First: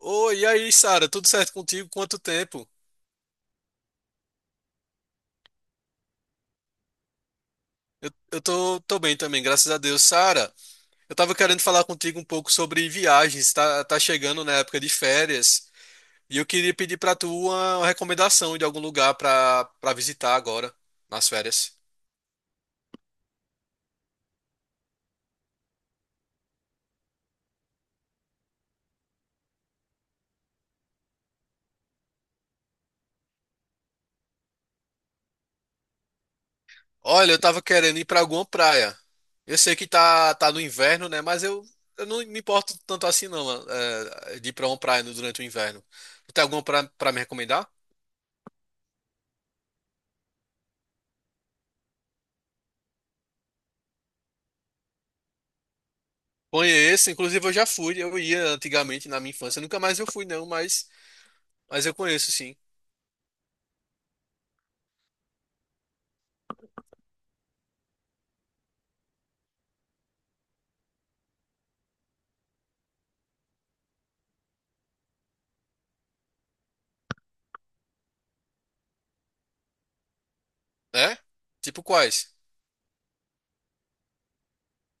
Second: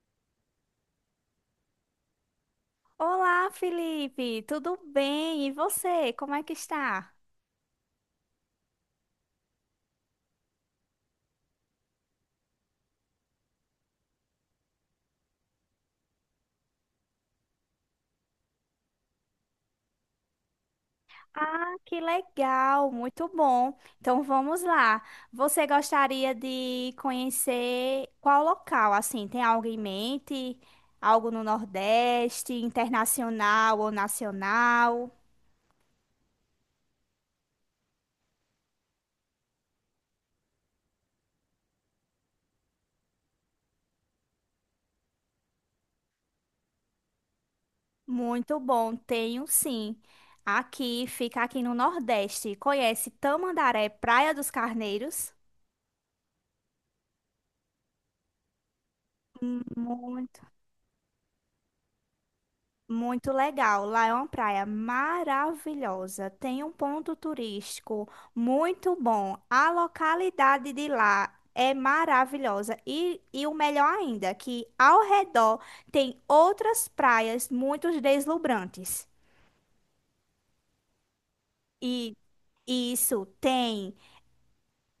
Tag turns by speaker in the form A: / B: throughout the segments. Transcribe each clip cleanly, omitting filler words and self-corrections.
A: Oi, e aí, Sara? Tudo certo contigo? Quanto tempo?
B: Olá, Felipe, tudo bem? E você, como é que está?
A: Eu tô bem também, graças a Deus. Sara, eu tava querendo falar contigo um pouco sobre viagens. Tá chegando na época de férias e eu queria pedir pra tu uma recomendação de algum lugar pra visitar agora, nas
B: Ah,
A: férias.
B: que legal, muito bom. Então vamos lá. Você gostaria de conhecer qual local? Assim, tem algo em mente? Algo no Nordeste, internacional ou nacional?
A: Olha, eu tava querendo ir pra alguma praia. Eu sei que tá no inverno, né? Eu não me importo tanto assim, não, de ir pra uma praia durante o inverno. Tu tem alguma pra me recomendar?
B: Muito bom, tenho sim. Aqui, fica aqui no Nordeste. Conhece Tamandaré, Praia dos Carneiros?
A: Conheço, inclusive eu já fui, eu ia antigamente na minha infância, nunca mais eu fui
B: Muito
A: não, mas eu conheço sim.
B: Muito legal. Lá é uma praia maravilhosa. Tem um ponto turístico muito bom. A localidade de lá é maravilhosa. E o melhor ainda, que ao redor tem outras praias muito deslumbrantes.
A: É? Tipo
B: E
A: quais?
B: isso tem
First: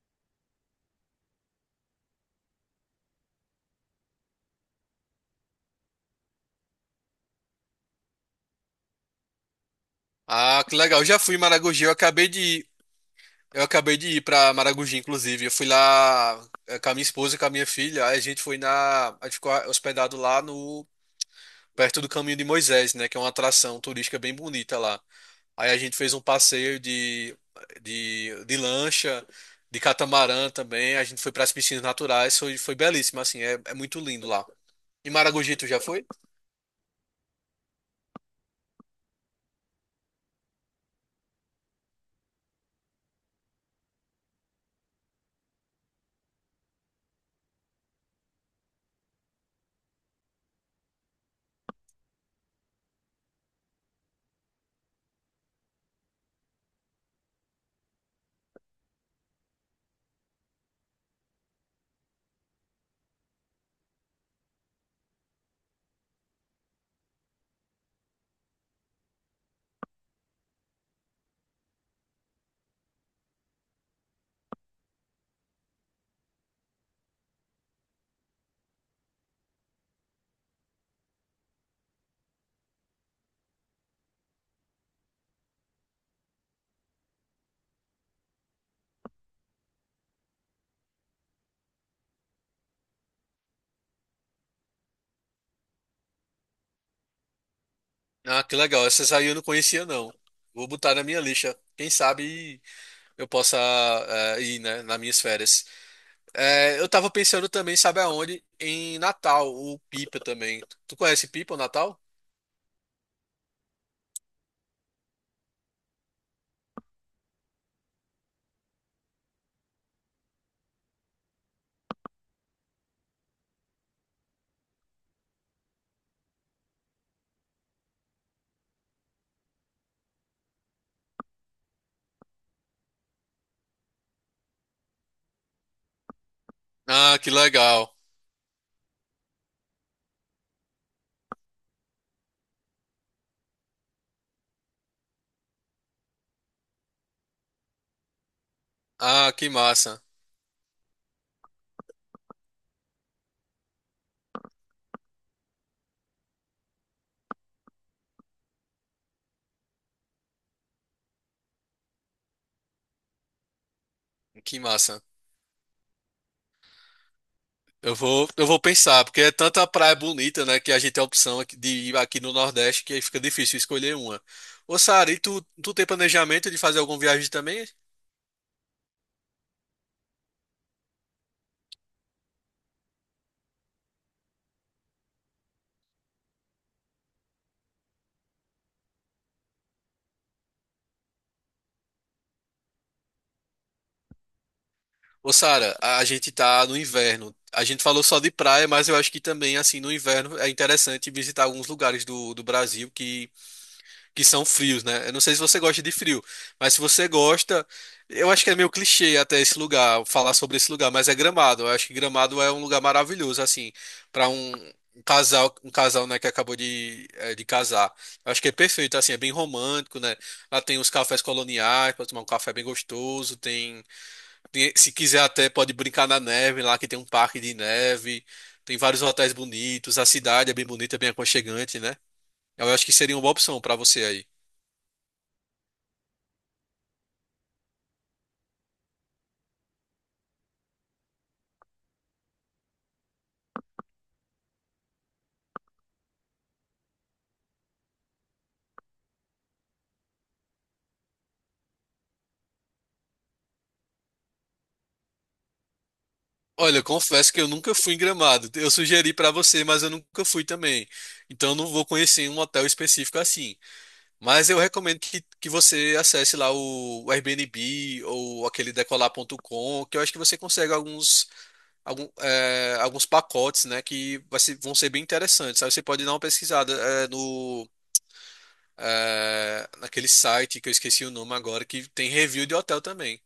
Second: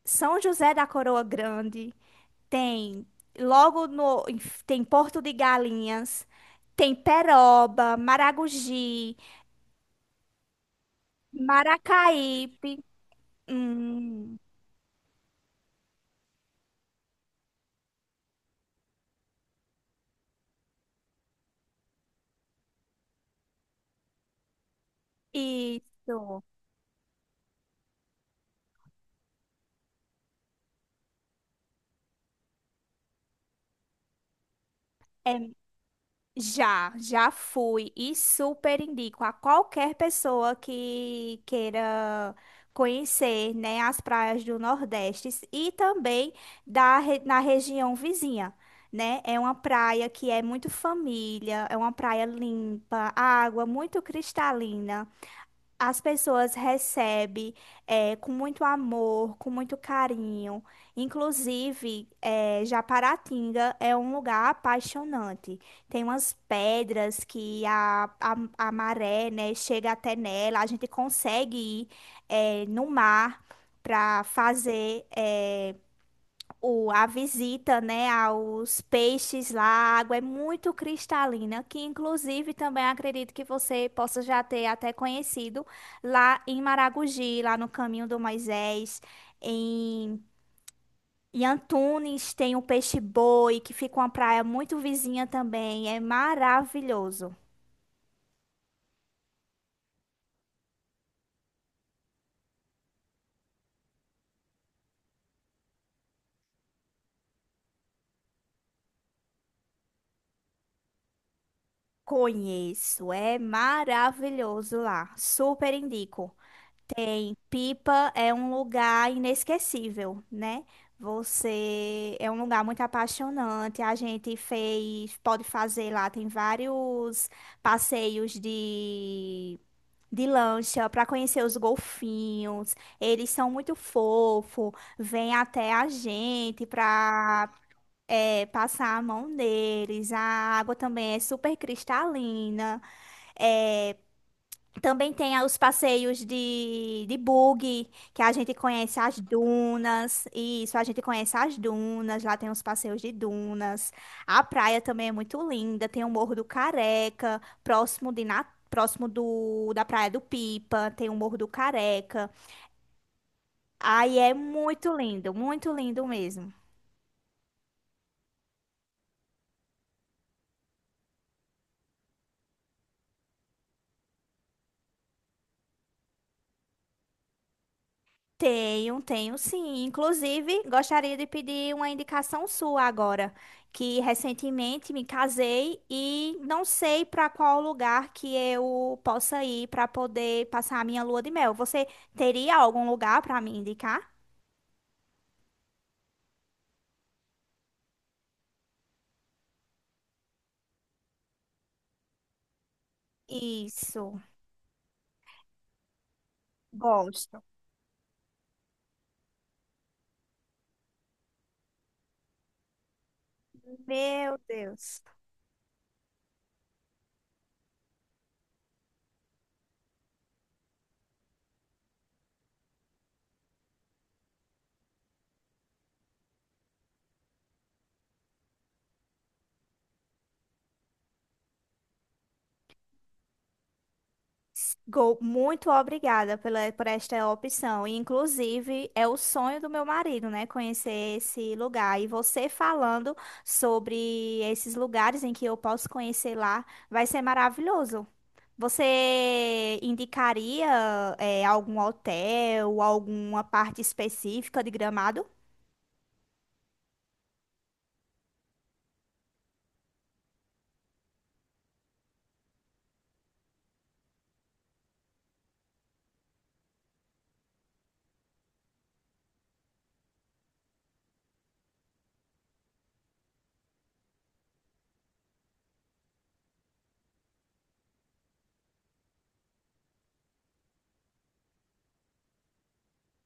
B: São José da Coroa Grande, tem logo no, tem Porto de Galinhas, tem Peroba, Maragogi,
A: Ah, que legal, eu já fui em Maragogi, eu acabei de ir,
B: Maracaípe.
A: eu acabei de ir
B: Hum,
A: pra Maragogi, inclusive, eu fui lá com a minha esposa e com a minha filha, aí a gente ficou hospedado lá no, perto do Caminho de Moisés, né, que é uma atração turística bem bonita lá. Aí a gente fez um
B: isso.
A: passeio de lancha, de catamarã também. A gente foi para as piscinas naturais, foi, foi belíssimo, assim, é muito lindo lá. E
B: É,
A: Maragogi, tu já foi?
B: já fui e super indico a qualquer pessoa que queira conhecer, né, as praias do Nordeste e também re- na região vizinha, né? É uma praia que é muito família, é uma praia limpa, água muito cristalina. As pessoas recebem, com muito amor, com muito carinho. Inclusive, Japaratinga é um lugar apaixonante. Tem umas pedras que a maré, né, chega até nela. A gente consegue ir, no mar para fazer a visita, né, aos peixes lá. A água é muito cristalina, que inclusive também acredito que você possa já ter até conhecido lá em Maragogi, lá no Caminho do Moisés, em, em Antunes tem o peixe-boi, que fica uma praia muito vizinha também, é maravilhoso.
A: Ah, que legal. Essas aí eu não conhecia, não. Vou botar na minha lista. Quem sabe eu possa ir, né, nas minhas férias. Eu tava pensando também, sabe aonde? Em Natal, o Pipa também. Tu conhece Pipa, o Natal?
B: Conheço, é maravilhoso lá, super indico. Em Pipa é um lugar inesquecível, né? Você é um lugar muito apaixonante. A gente fez, pode fazer lá, tem vários passeios de lancha para conhecer os golfinhos. Eles são muito fofos, vêm até a gente
A: Ah, que
B: para
A: legal.
B: passar a mão deles. A água também é super cristalina. É, também tem a- os passeios de buggy, que a gente conhece as
A: Ah, que massa.
B: dunas. Isso, a gente conhece as dunas. Lá tem os passeios de dunas. A praia também é muito linda. Tem o Morro do Careca, próximo de Na- próximo do, da Praia do Pipa. Tem o Morro do Careca. Aí é
A: Que massa.
B: muito lindo mesmo.
A: Eu vou pensar, porque é tanta praia bonita, né, que a gente tem a opção aqui de ir aqui no Nordeste, que aí fica difícil escolher uma. Ô, Sara, e tu tem planejamento de fazer alguma viagem também?
B: Tenho, tenho sim. Inclusive, gostaria de pedir uma indicação sua agora, que recentemente me casei e não sei para qual lugar que eu possa ir para poder passar a minha lua de mel. Você teria algum lugar para me indicar?
A: Ô, Sara, a gente tá no inverno. A gente falou só de praia, mas eu acho que também, assim, no inverno é interessante visitar alguns lugares do Brasil
B: Isso,
A: que são frios, né? Eu não sei se você gosta de frio, mas se você
B: gosto.
A: gosta, eu acho que é meio clichê até esse lugar, falar sobre esse lugar, mas é Gramado. Eu acho que Gramado é um lugar maravilhoso, assim, para
B: Meu Deus.
A: um casal, né, que acabou de casar. Eu acho que é perfeito, assim, é bem romântico, né? Lá tem os cafés coloniais, pode tomar um café bem gostoso, se quiser até pode brincar na neve lá, que tem um parque de neve, tem vários hotéis bonitos, a cidade é bem bonita, bem aconchegante, né? Eu acho que seria uma boa opção para você aí.
B: Muito obrigada pela, por esta opção. E, inclusive, é o sonho do meu marido, né? Conhecer esse lugar. E você falando sobre esses lugares em que eu posso conhecer lá, vai ser maravilhoso. Você indicaria, algum hotel, alguma parte específica de Gramado?
A: Olha, eu confesso que eu nunca fui em Gramado. Eu sugeri pra você, mas eu nunca fui também. Então eu não vou conhecer um hotel específico assim. Mas eu recomendo que você acesse lá o Airbnb ou aquele decolar.com, que eu acho que você consegue alguns pacotes, né, vão ser bem interessantes. Aí você pode dar uma pesquisada no naquele site que eu esqueci o nome agora, que tem review de hotel também.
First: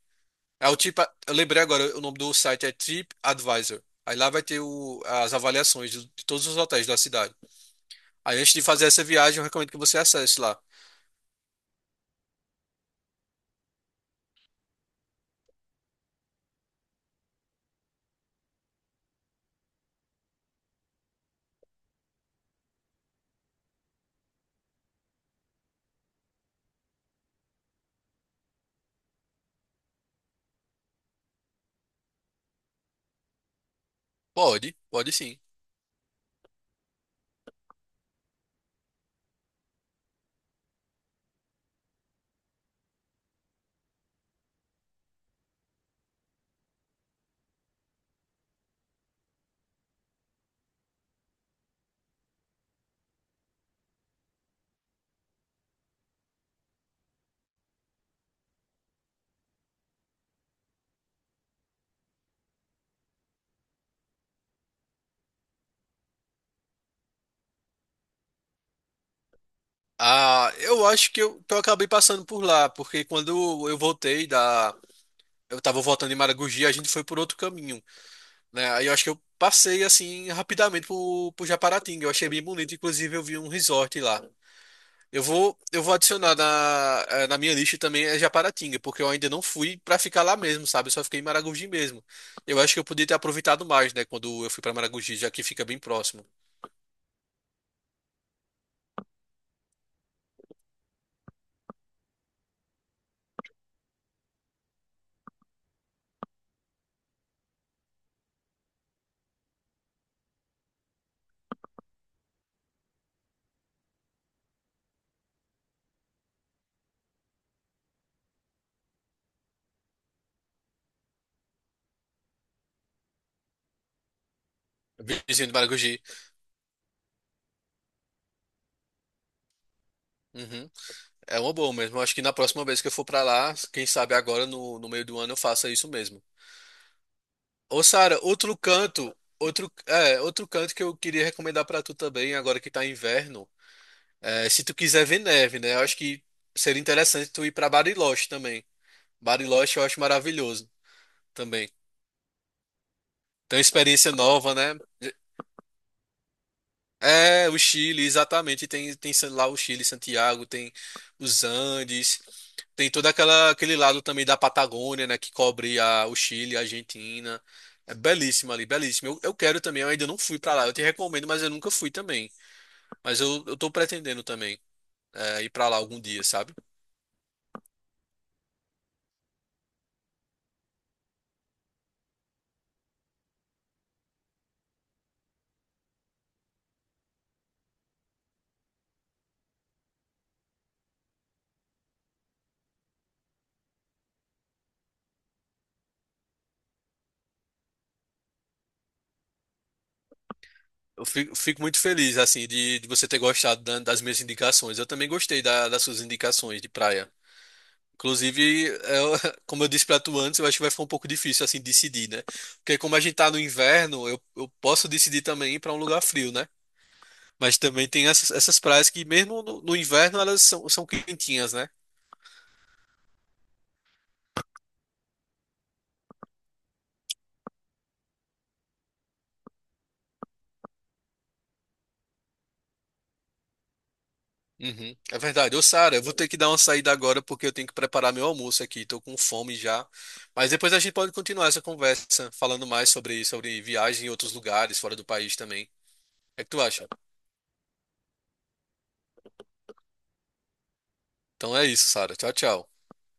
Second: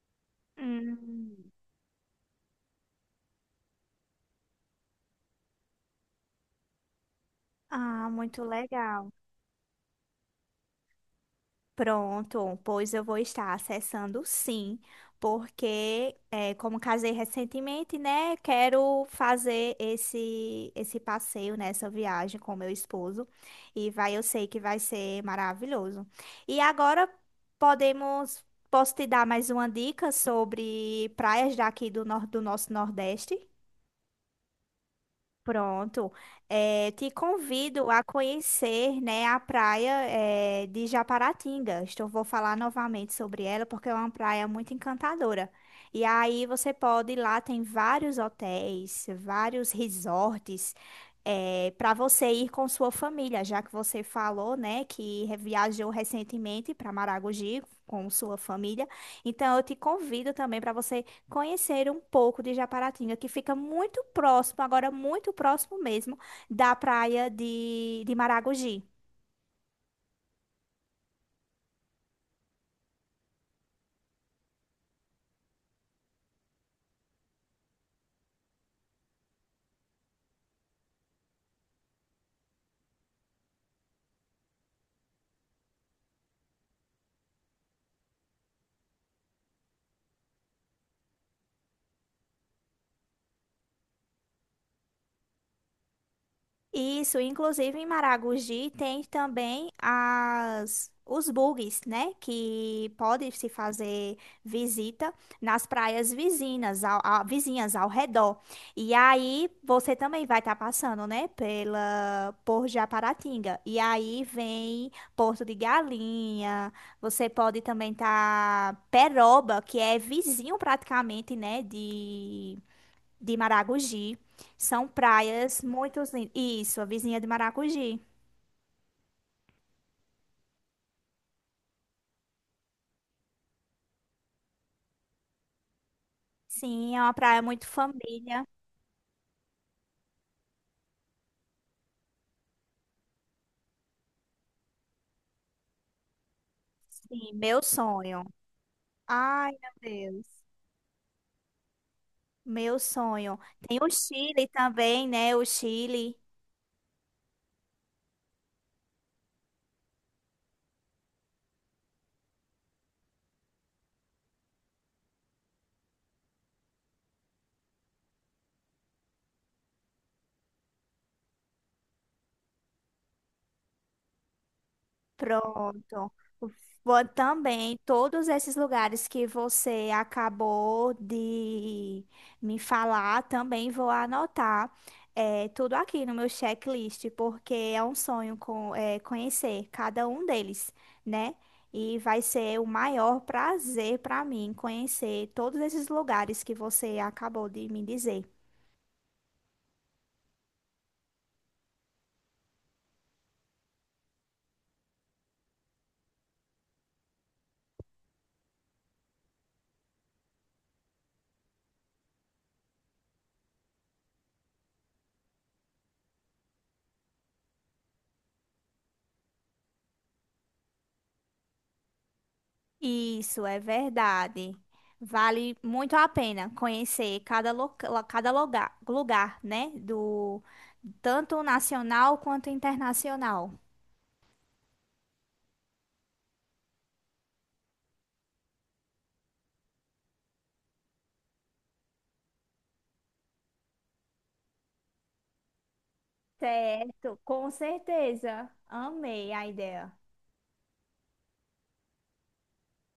A: É o tipo, eu
B: Hum.
A: lembrei agora, o nome do site é TripAdvisor. Aí lá vai ter as avaliações de todos os hotéis da cidade.
B: Ah,
A: Aí
B: muito
A: antes de fazer essa
B: legal.
A: viagem, eu recomendo que você acesse lá.
B: Pronto, pois eu vou estar acessando sim, porque é, como casei recentemente, né, quero fazer esse passeio, né, essa viagem com meu esposo e vai, eu sei que vai ser maravilhoso. E agora podemos, posso te dar mais uma dica sobre praias daqui do, nor do nosso Nordeste?
A: Pode, pode sim.
B: Pronto. Te convido a conhecer, né, a praia, de Japaratinga. Estou, vou falar novamente sobre ela porque é uma praia muito encantadora. E aí você pode ir lá, tem vários hotéis, vários resorts, para você ir com sua família, já que você falou, né, que re- viajou recentemente para Maragogi com sua família. Então eu te convido também para você conhecer um pouco de Japaratinga, que fica muito próximo, agora muito próximo mesmo, da praia de Maragogi.
A: Ah, eu acho que que eu acabei passando por lá, porque quando eu voltei da. Eu tava voltando em Maragogi, a gente foi por outro caminho, né? Aí eu acho que eu passei assim rapidamente por Japaratinga. Eu achei bem bonito, inclusive eu vi um resort lá. Eu vou adicionar na minha lista também é Japaratinga, porque eu ainda não fui pra ficar lá mesmo, sabe? Eu só fiquei em Maragogi mesmo. Eu acho que eu podia ter aproveitado mais, né, quando eu fui pra Maragogi, já que fica bem próximo.
B: Isso, inclusive em Maragogi tem também as os bugs, né? Que pode se fazer visita nas praias vizinhas, ao, a- vizinhas ao redor. E aí você também vai estar passando, né? Pela por Japaratinga. E aí vem Porto de Galinha. Você pode também estar Peroba, que é vizinho praticamente, né? De Maragogi. São
A: Vizinho de
B: praias muito
A: Maragogi.
B: lindas. Isso, a vizinha de Maragogi.
A: Uhum. É uma boa mesmo. Eu acho que na próxima vez que eu for pra lá, quem sabe agora no meio do ano eu faça isso mesmo.
B: Sim, é uma praia muito
A: Ô, Sara,
B: família.
A: outro canto, outro canto que eu queria recomendar pra tu também, agora que tá inverno, se tu quiser ver neve, né? Eu acho que seria interessante
B: Sim,
A: tu ir
B: meu
A: pra
B: sonho.
A: Bariloche também.
B: Ai, meu
A: Bariloche eu acho
B: Deus.
A: maravilhoso também.
B: Meu sonho.
A: Tem uma
B: Tem o
A: experiência
B: Chile
A: nova, né?
B: também, né? O Chile.
A: É, o Chile, exatamente. Tem lá o Chile, Santiago, tem os Andes, tem aquele lado também da Patagônia, né? Que cobre o Chile, a Argentina. É belíssimo ali, belíssimo. Eu quero também, eu ainda não fui pra lá. Eu te recomendo, mas eu nunca fui também. Eu tô pretendendo também ir pra lá algum
B: Pronto.
A: dia, sabe?
B: Vou também, todos esses lugares que você acabou de me falar, também vou anotar, tudo aqui no meu checklist, porque é um sonho conhecer cada um deles, né? E vai ser o maior prazer para mim conhecer todos esses lugares que você acabou de me dizer.
A: Fico muito feliz, assim, de você ter gostado das minhas indicações. Eu também gostei das suas indicações de praia. Inclusive, como eu disse pra tu antes, eu acho que vai ficar um pouco difícil assim decidir, né? Porque como a gente tá no inverno, eu posso decidir também ir pra um lugar frio, né? Mas também tem essas praias que mesmo no inverno elas são, são quentinhas, né?
B: Isso é verdade. Vale muito a pena conhecer cada, loca- cada lugar, lugar, né? Do tanto nacional quanto internacional.
A: Uhum, é verdade. Ô, Sara, eu vou ter que dar uma saída agora porque eu tenho que preparar meu almoço aqui. Tô com fome já. Mas depois a gente pode continuar essa conversa falando mais sobre sobre viagem em outros lugares, fora do país também. O que é que tu acha?
B: Certo, com certeza. Amei a ideia.
A: Então é isso, Sara. Tchau, tchau.